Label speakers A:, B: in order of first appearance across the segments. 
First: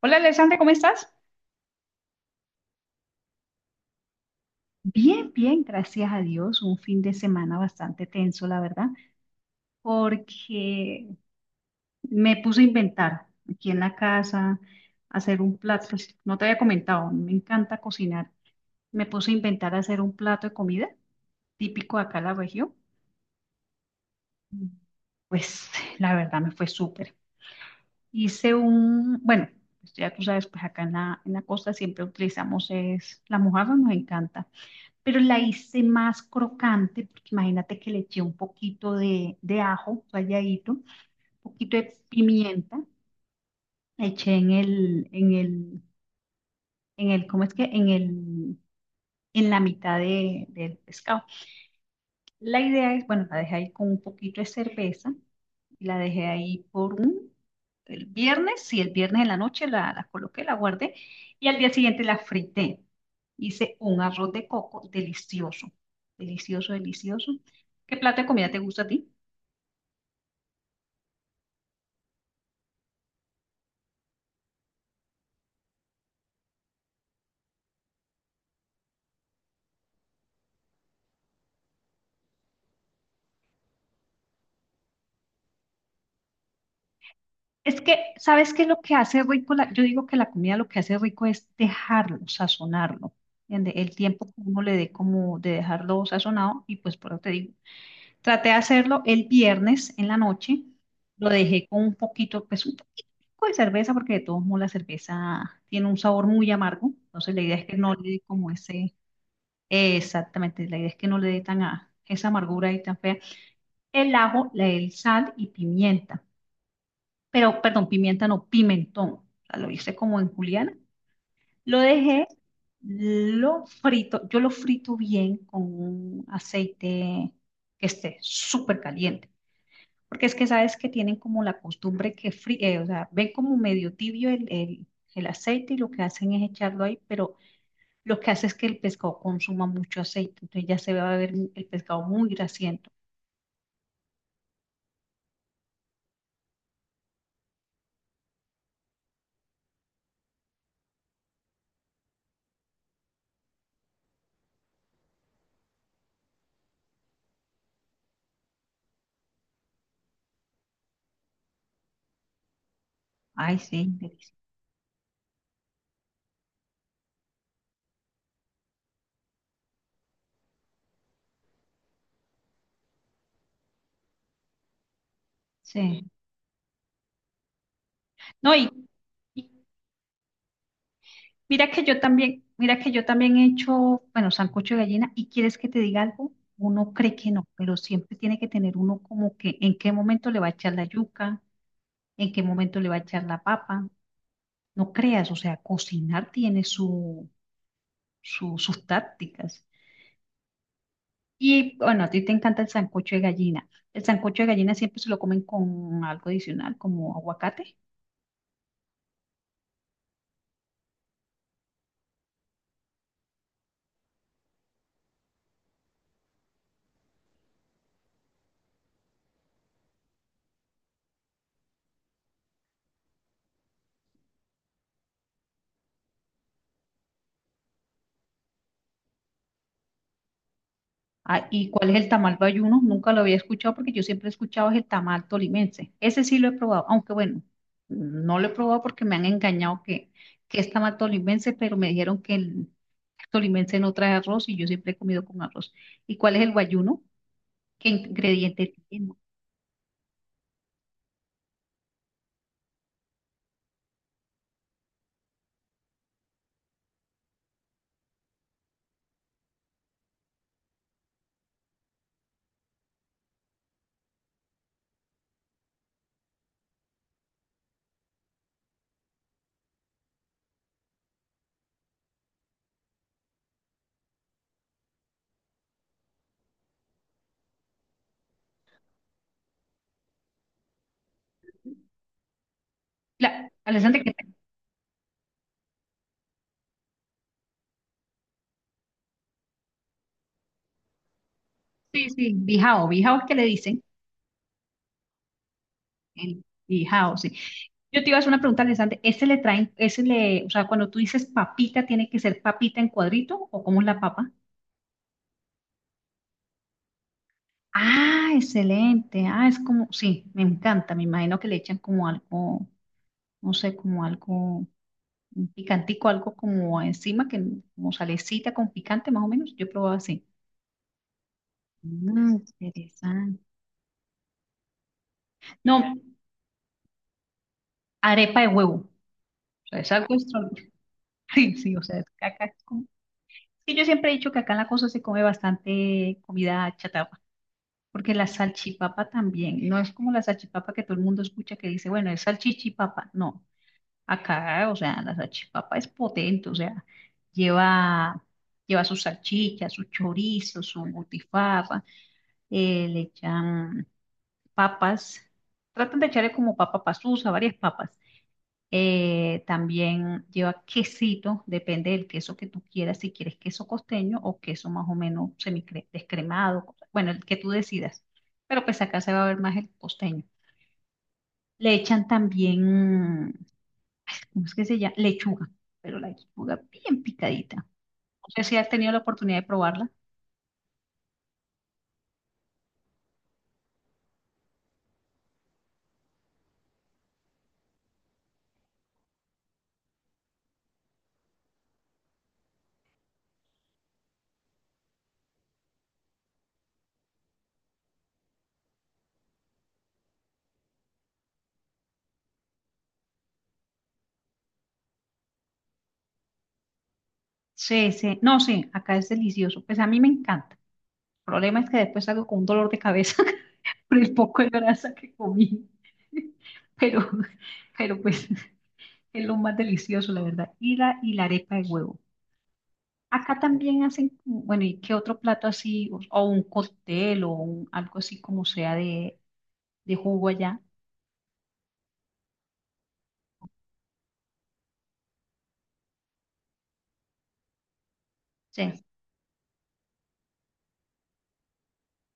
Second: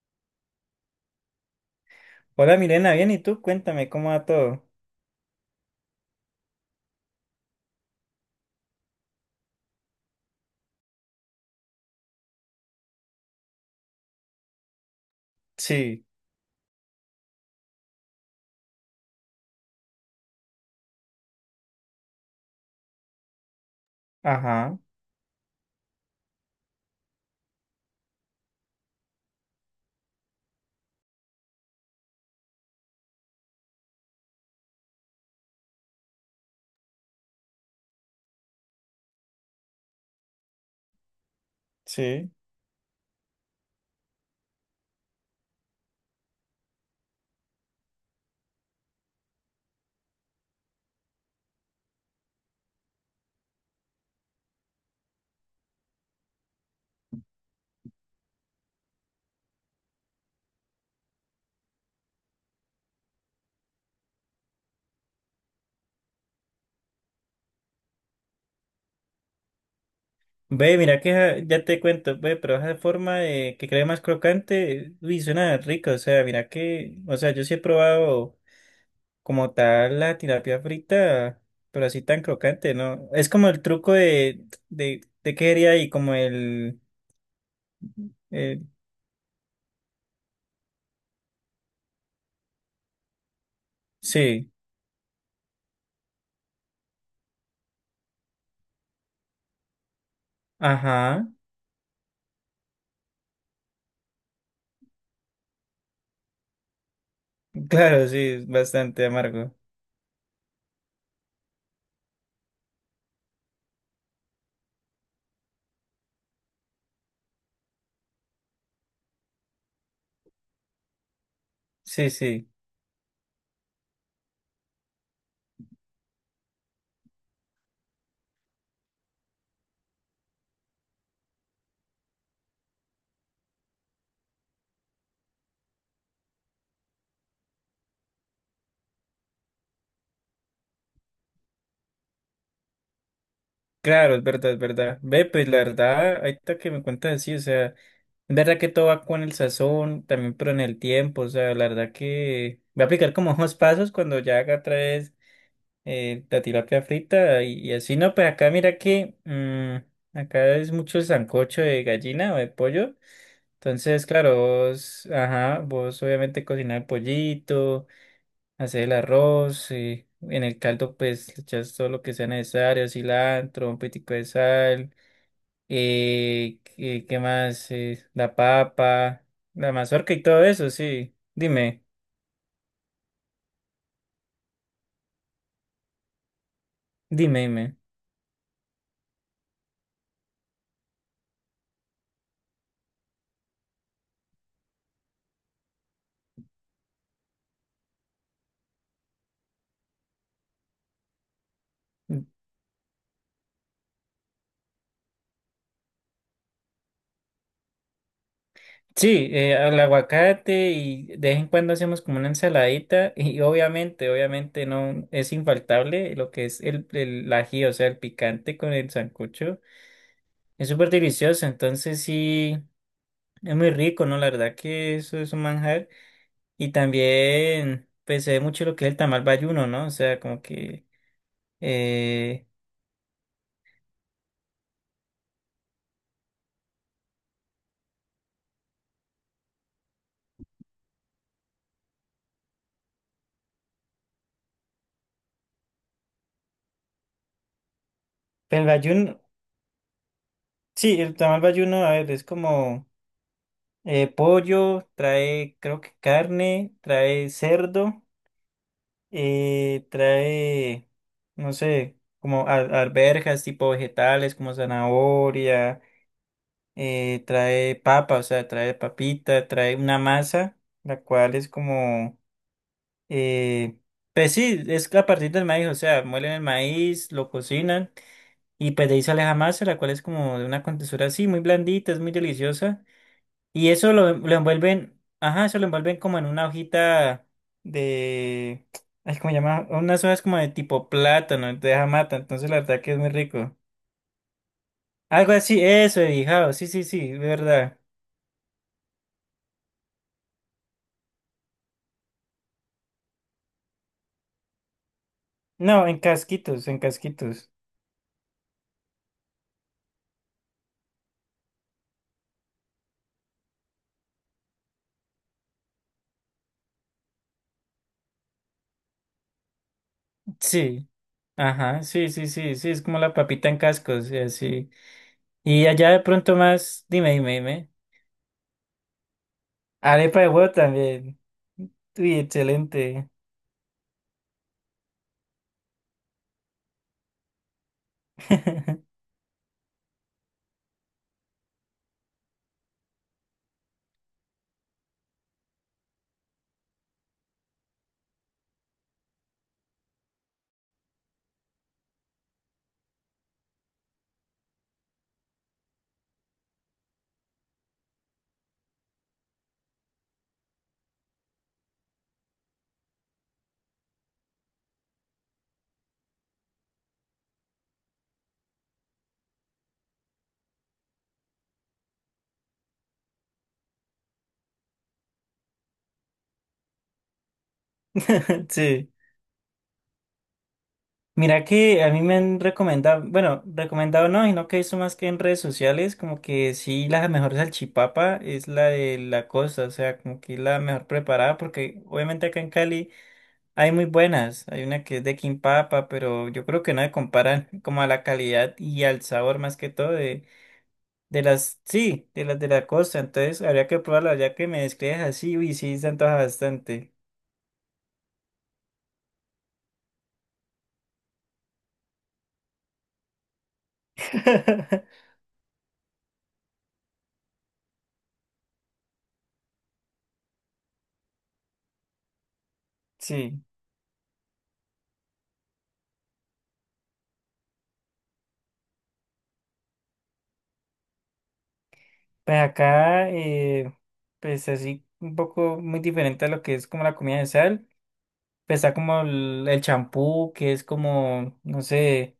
A: Hola, Alexandra, ¿cómo estás?
B: Hola Mirena, bien, ¿y tú? Cuéntame cómo va todo.
A: Bien, bien, gracias a Dios. Un fin de semana bastante tenso, la verdad, porque me puse a inventar aquí en la casa, hacer un plato.
B: Sí,
A: Pues no te había comentado, me encanta cocinar. Me puse a inventar hacer un plato de comida típico de acá en la región.
B: ajá,
A: Pues la verdad me fue súper. Hice un, bueno, pues, ya tú sabes, pues acá en la costa siempre utilizamos es la mojarra, nos encanta. Pero la hice más crocante, porque imagínate que le eché un poquito de ajo ralladito, un poquito de
B: sí.
A: pimienta, la eché en el ¿cómo es que? En el, en la mitad del pescado. La idea es, bueno, la dejé ahí con un poquito de cerveza y la dejé ahí por un, el viernes, sí, el viernes en la noche la coloqué, la guardé y al día siguiente la frité. Hice un arroz de coco delicioso, delicioso, delicioso. ¿Qué plato de comida te gusta a ti?
B: Ve, mira que ya te cuento, ve, pero esa forma de que quede más crocante, uy, suena rico, o sea, mira que, o sea, yo sí he probado como tal la tilapia frita, pero así tan crocante, ¿no? Es como el truco de qué haría ahí, como el,
A: Es que, ¿sabes
B: el,
A: qué es lo que hace rico? Yo digo que la comida lo que hace rico es dejarlo, sazonarlo. ¿Entiende? El tiempo que
B: sí,
A: uno le dé como de dejarlo sazonado, y pues por eso te digo, traté de hacerlo el viernes en la noche.
B: ajá,
A: Lo dejé con un poquito, pues un poquito de cerveza, porque de todos modos la cerveza tiene un sabor muy amargo. Entonces la idea es que no
B: claro,
A: le
B: sí,
A: dé
B: es
A: como ese,
B: bastante amargo,
A: exactamente, la idea es que no le dé esa amargura y tan fea. El ajo, el sal y pimienta. Pero, perdón, pimienta no, pimentón. O sea, lo hice como en juliana. Lo
B: sí,
A: dejé,
B: sí.
A: lo frito, yo lo frito bien con un aceite que esté súper caliente. Porque es que sabes que tienen como la costumbre que o sea, ven como medio tibio el aceite y lo que hacen es echarlo ahí, pero lo que hace es que el pescado consuma mucho aceite, entonces ya se va a ver el pescado muy grasiento.
B: Claro, es verdad, es verdad. Ve, pues la verdad, ahorita que me cuentas así, o sea, es verdad que todo va con el sazón, también, pero en el tiempo, o sea, la verdad que voy a aplicar como unos pasos cuando ya haga otra vez la tilapia frita y así, no, pues acá mira que acá es mucho el sancocho de gallina o de pollo,
A: Ay, sí,
B: entonces, claro,
A: delicioso.
B: vos, ajá, vos obviamente cocinar el pollito, hacer el arroz, en el caldo pues le echas todo lo que sea necesario, cilantro, un poquitico de sal.
A: Sí.
B: Qué más? La
A: No,
B: papa,
A: y
B: la mazorca y todo eso, sí.
A: mira
B: Dime,
A: que yo también, mira que yo también he hecho, bueno, sancocho de gallina, y quieres que te diga algo, uno cree que
B: dime,
A: no,
B: dime.
A: pero siempre tiene que tener uno como que en qué momento le va a echar la yuca, en qué momento le va a echar la papa. No creas, o sea, cocinar tiene su, sus tácticas. Y bueno, a ti te encanta el sancocho de gallina. El sancocho de gallina siempre se lo comen con algo adicional, como aguacate.
B: Sí, el aguacate y de vez en cuando hacemos como una ensaladita y obviamente no es infaltable lo que es el ají, o sea, el picante con el sancocho. Es súper delicioso, entonces sí, es muy rico, ¿no? La verdad que eso es un manjar. Y también, pues, se ve mucho lo que es el tamal bayuno, ¿no? O sea, como que
A: Ah, ¿y cuál es el tamal
B: eh,
A: bayuno? Nunca lo había escuchado porque yo siempre he escuchado es el tamal tolimense. Ese sí lo he probado, aunque bueno, no lo he probado porque me han engañado que es tamal tolimense, pero me dijeron que el tolimense no trae arroz y yo siempre he comido con arroz. ¿Y cuál es el bayuno? ¿Qué
B: el
A: ingrediente tiene?
B: bayuno, sí, el tamal bayuno, a ver, es como pollo, trae, creo que carne, trae cerdo, eh, trae, no sé, como alberjas, tipo vegetales, como zanahoria, trae papa, o sea, trae papita, trae una masa, la cual es como, eh, pues sí, es a partir del maíz, o sea, muelen el maíz, lo cocinan, y pues de ahí sale la masa, la cual es como de una contextura así, muy blandita, es muy deliciosa.
A: La,
B: Y eso
A: Alessandra,
B: lo,
A: ¿qué
B: lo envuelven, ajá, eso lo envuelven como en una hojita de, ay, ¿cómo se llama? Unas hojas como de tipo plátano, de
A: sí,
B: mata,
A: sí,
B: entonces la verdad que
A: bijao,
B: es muy
A: bijao es que le
B: rico.
A: dicen,
B: Algo así, eso, de
A: el
B: bijao, sí, sí, sí, de
A: bijao, sí.
B: verdad.
A: Yo te iba a hacer una pregunta, Alessandra, ¿ese le traen, ese le, o sea, cuando tú dices papita, tiene que ser papita en cuadrito o cómo es la papa?
B: No, en casquitos, en casquitos.
A: Ah, excelente, ah, es como, sí, me encanta, me imagino que le echan como algo, no sé, como algo, un picantico, algo como encima, que como salecita con picante más o menos, yo he probado así.
B: Sí, ajá, sí, sí,
A: Mm,
B: sí, sí, es como la papita
A: interesante.
B: en cascos, y así. Y
A: No,
B: allá de pronto más, dime, dime, dime.
A: arepa de huevo, o sea, es algo
B: Arepa de huevo
A: extraordinario,
B: también.
A: sí, sí, o sea, es
B: Uy,
A: caca.
B: excelente.
A: Sí, yo siempre he dicho que acá en la costa se come bastante comida chatarra, porque la salchipapa también, no es como la salchipapa que todo el mundo escucha que dice, bueno, es salchichipapa, no, acá, o sea, la salchipapa es potente, o sea, lleva, lleva su salchicha, su chorizo, su butifarra, le echan papas, tratan de echarle como papa pasusa, varias papas. También lleva quesito, depende del queso que tú quieras, si quieres queso costeño o queso más o menos semidescremado, bueno, el que tú decidas. Pero pues acá se va a ver más el costeño. Le echan también, ¿cómo es que se llama? Lechuga, pero la lechuga bien picadita. No sé si has
B: Sí.
A: tenido la oportunidad de probarla.
B: Mira que a mí me han recomendado, bueno, recomendado no, sino que eso más que en redes sociales, como que sí, la mejor salchipapa es la de la costa, o sea, como que es la mejor preparada, porque obviamente acá en Cali hay muy buenas, hay una que es de Quimpapa, pero yo creo que no se comparan como a la calidad y al sabor más que todo de las, sí, de las de la costa, entonces habría que probarla, ya que me describes así, uy, sí, se antoja bastante.
A: Sí, sí, no, sí, acá es delicioso. Pues a mí me encanta. El problema es que después salgo con un dolor de cabeza por el poco de grasa que comí. Pero, pero pues. Es lo más delicioso, la verdad. Y la arepa de huevo. Acá
B: Sí.
A: también hacen, bueno, ¿y qué otro plato así? O un cóctel o algo así como sea de jugo allá.
B: Pues acá, pues así, un poco muy diferente a lo que es como la comida de sal. Pues está
A: Sí,
B: como el champú, que es como, no sé,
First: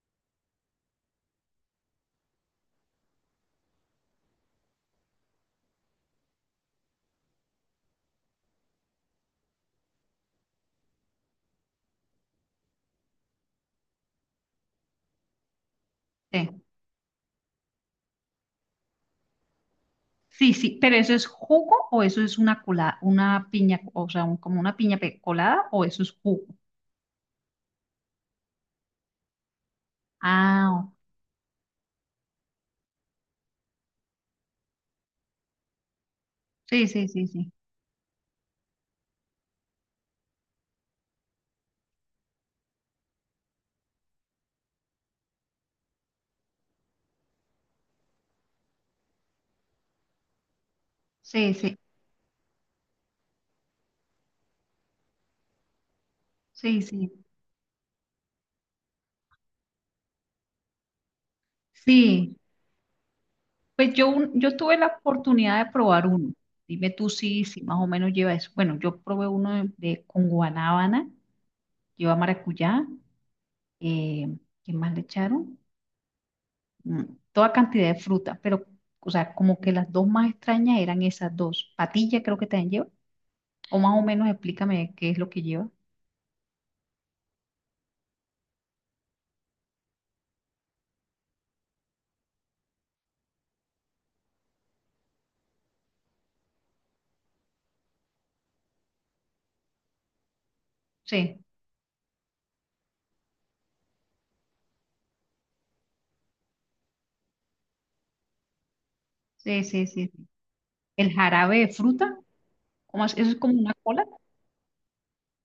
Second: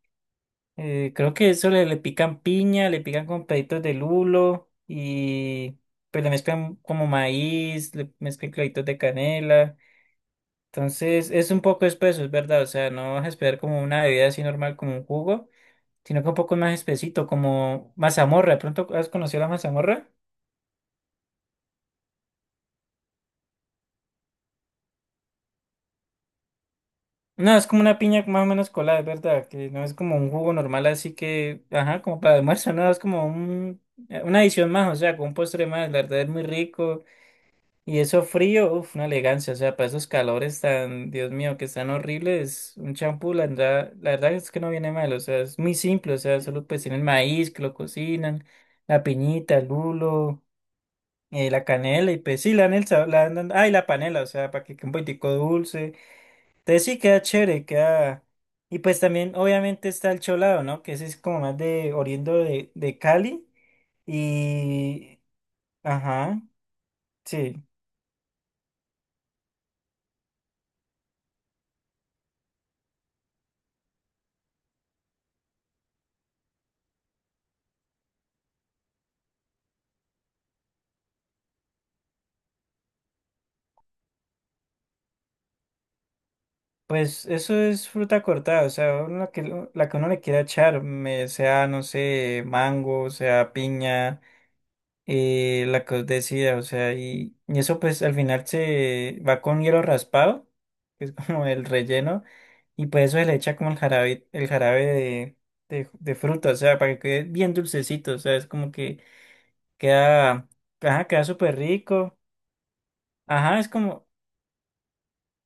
B: creo que eso le pican piña, le pican con peditos de lulo y pues le mezclan como maíz, le mezclan claditos de canela. Entonces es un poco espeso, es verdad. O sea, no vas a esperar como una bebida así normal, como un jugo, sino que un poco
A: sí.
B: más espesito, como mazamorra. ¿De pronto has conocido la mazamorra?
A: Sí, sí, pero ¿eso es jugo o eso es una colada, una piña, o sea, como una piña colada o eso es jugo?
B: No, es como una piña más o menos colada, es verdad, que no es como un jugo
A: Ah,
B: normal,
A: o-
B: así que, ajá, como para almuerzo, no, es como una adición más, o sea, con un postre más, la verdad es muy
A: sí,
B: rico.
A: sí, sí, sí.
B: Y eso frío, uff, una elegancia, o sea, para esos calores tan, Dios mío, que están horribles, un champú, la verdad es que no viene mal, o sea, es muy simple, o sea, solo pues tienen maíz, que lo cocinan, la piñita, el lulo,
A: Sí,
B: la
A: sí,
B: canela, y pues sí, le dan el sabor, le dan, ay, la panela, o sea, para que quede un poquitico dulce.
A: sí,
B: Entonces sí
A: sí.
B: queda chévere, queda. Y pues también obviamente está el cholado, ¿no? Que ese es como más de oriendo
A: Sí,
B: de Cali.
A: pues yo, yo tuve la
B: Y...
A: oportunidad de probar uno.
B: Ajá,
A: Dime tú si,
B: sí.
A: si más o menos lleva eso. Bueno, yo probé uno con guanábana, lleva maracuyá, eh, ¿qué más le echaron? Mm, toda cantidad de fruta, pero, o sea, como que las dos más extrañas eran esas dos. Patilla creo que también lleva, o más o menos explícame qué es lo que lleva.
B: Pues eso es fruta cortada, o sea, uno la que uno le quiera echar, sea, no sé, mango, sea piña. La caudecia, o sea, y eso pues al final se va con hielo raspado, que es
A: Sí,
B: como el relleno, y pues eso se le echa como el jarabe, de fruta, o sea, para que quede bien dulcecito, o sea, es como que
A: sí, sí, sí. Sí.
B: queda, ajá,
A: El
B: queda súper
A: jarabe de
B: rico,
A: fruta, ¿cómo es? ¿Eso es como
B: ajá, es
A: una cola?
B: como,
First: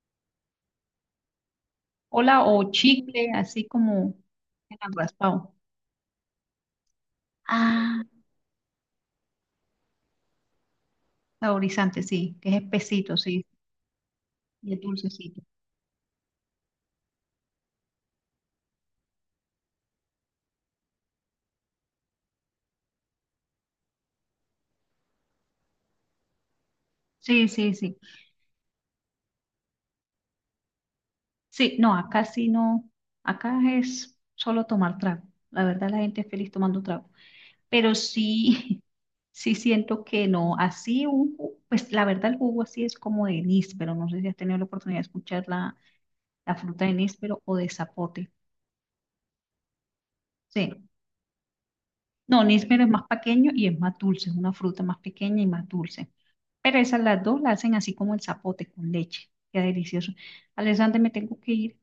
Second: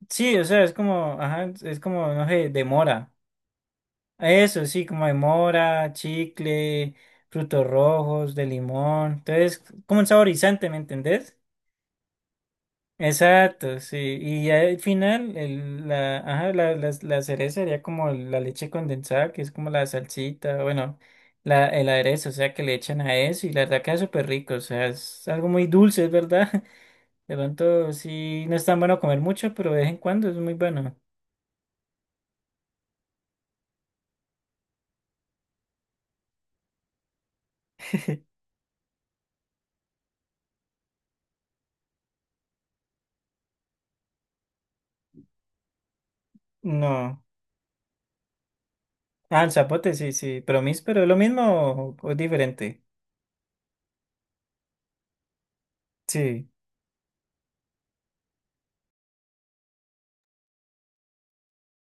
B: sí, o sea, es como, ajá, es como, no
A: Cola
B: sé, de
A: o
B: mora,
A: chicle, así como
B: eso
A: en
B: sí,
A: el
B: como de
A: raspado.
B: mora, chicle, frutos
A: Ah.
B: rojos, de limón, entonces, como un saborizante, ¿me entendés?
A: Saborizante, sí, que es espesito, sí,
B: Exacto, sí. Y ya
A: y
B: al
A: es
B: final,
A: dulcecito.
B: el, la, ajá, la cereza sería como la leche condensada, que es como la salsita, bueno, el aderezo, o sea, que le echan a eso y la verdad queda súper rico, o sea, es algo muy dulce, es verdad. De
A: Sí, sí,
B: pronto
A: sí.
B: sí, no es tan bueno comer mucho, pero de vez en cuando es muy bueno.
A: Sí no, acá es solo tomar trago. La verdad, la gente es feliz tomando trago. Pero sí, sí siento que no, así un jugo, pues la verdad el jugo así es como de níspero, no sé si has tenido la oportunidad de escuchar la, la fruta de
B: No.
A: níspero o de zapote.
B: Ah, el zapote, sí, sí, pero
A: Sí.
B: pero es lo mismo o es
A: No,
B: diferente.
A: níspero es más pequeño y es más dulce, es una fruta más pequeña y más dulce.
B: Sí.
A: Pero esas las dos la hacen así como el zapote con leche. Qué delicioso. Alexander, me tengo que ir.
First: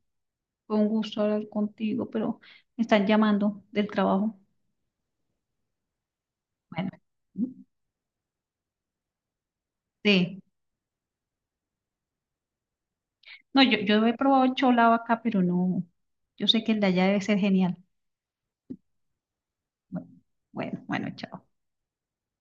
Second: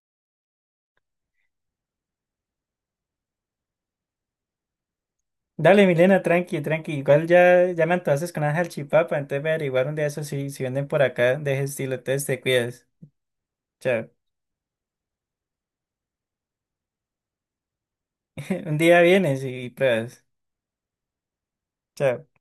A: Fue un gusto hablar contigo, pero me están llamando del trabajo.
B: Dale, Milena, tranqui,
A: Bueno,
B: tranqui. Igual ya me antojaste con una salchipapa, entonces voy a averiguar un día eso
A: sí.
B: si venden por acá de ese estilo. Entonces te cuidas.
A: No, yo
B: Chao.
A: he probado el cholado acá, pero no. Yo sé que el de allá debe ser genial.
B: Un día vienes y
A: Bueno,
B: pruebas.
A: bueno, bueno, chao.
B: Chao.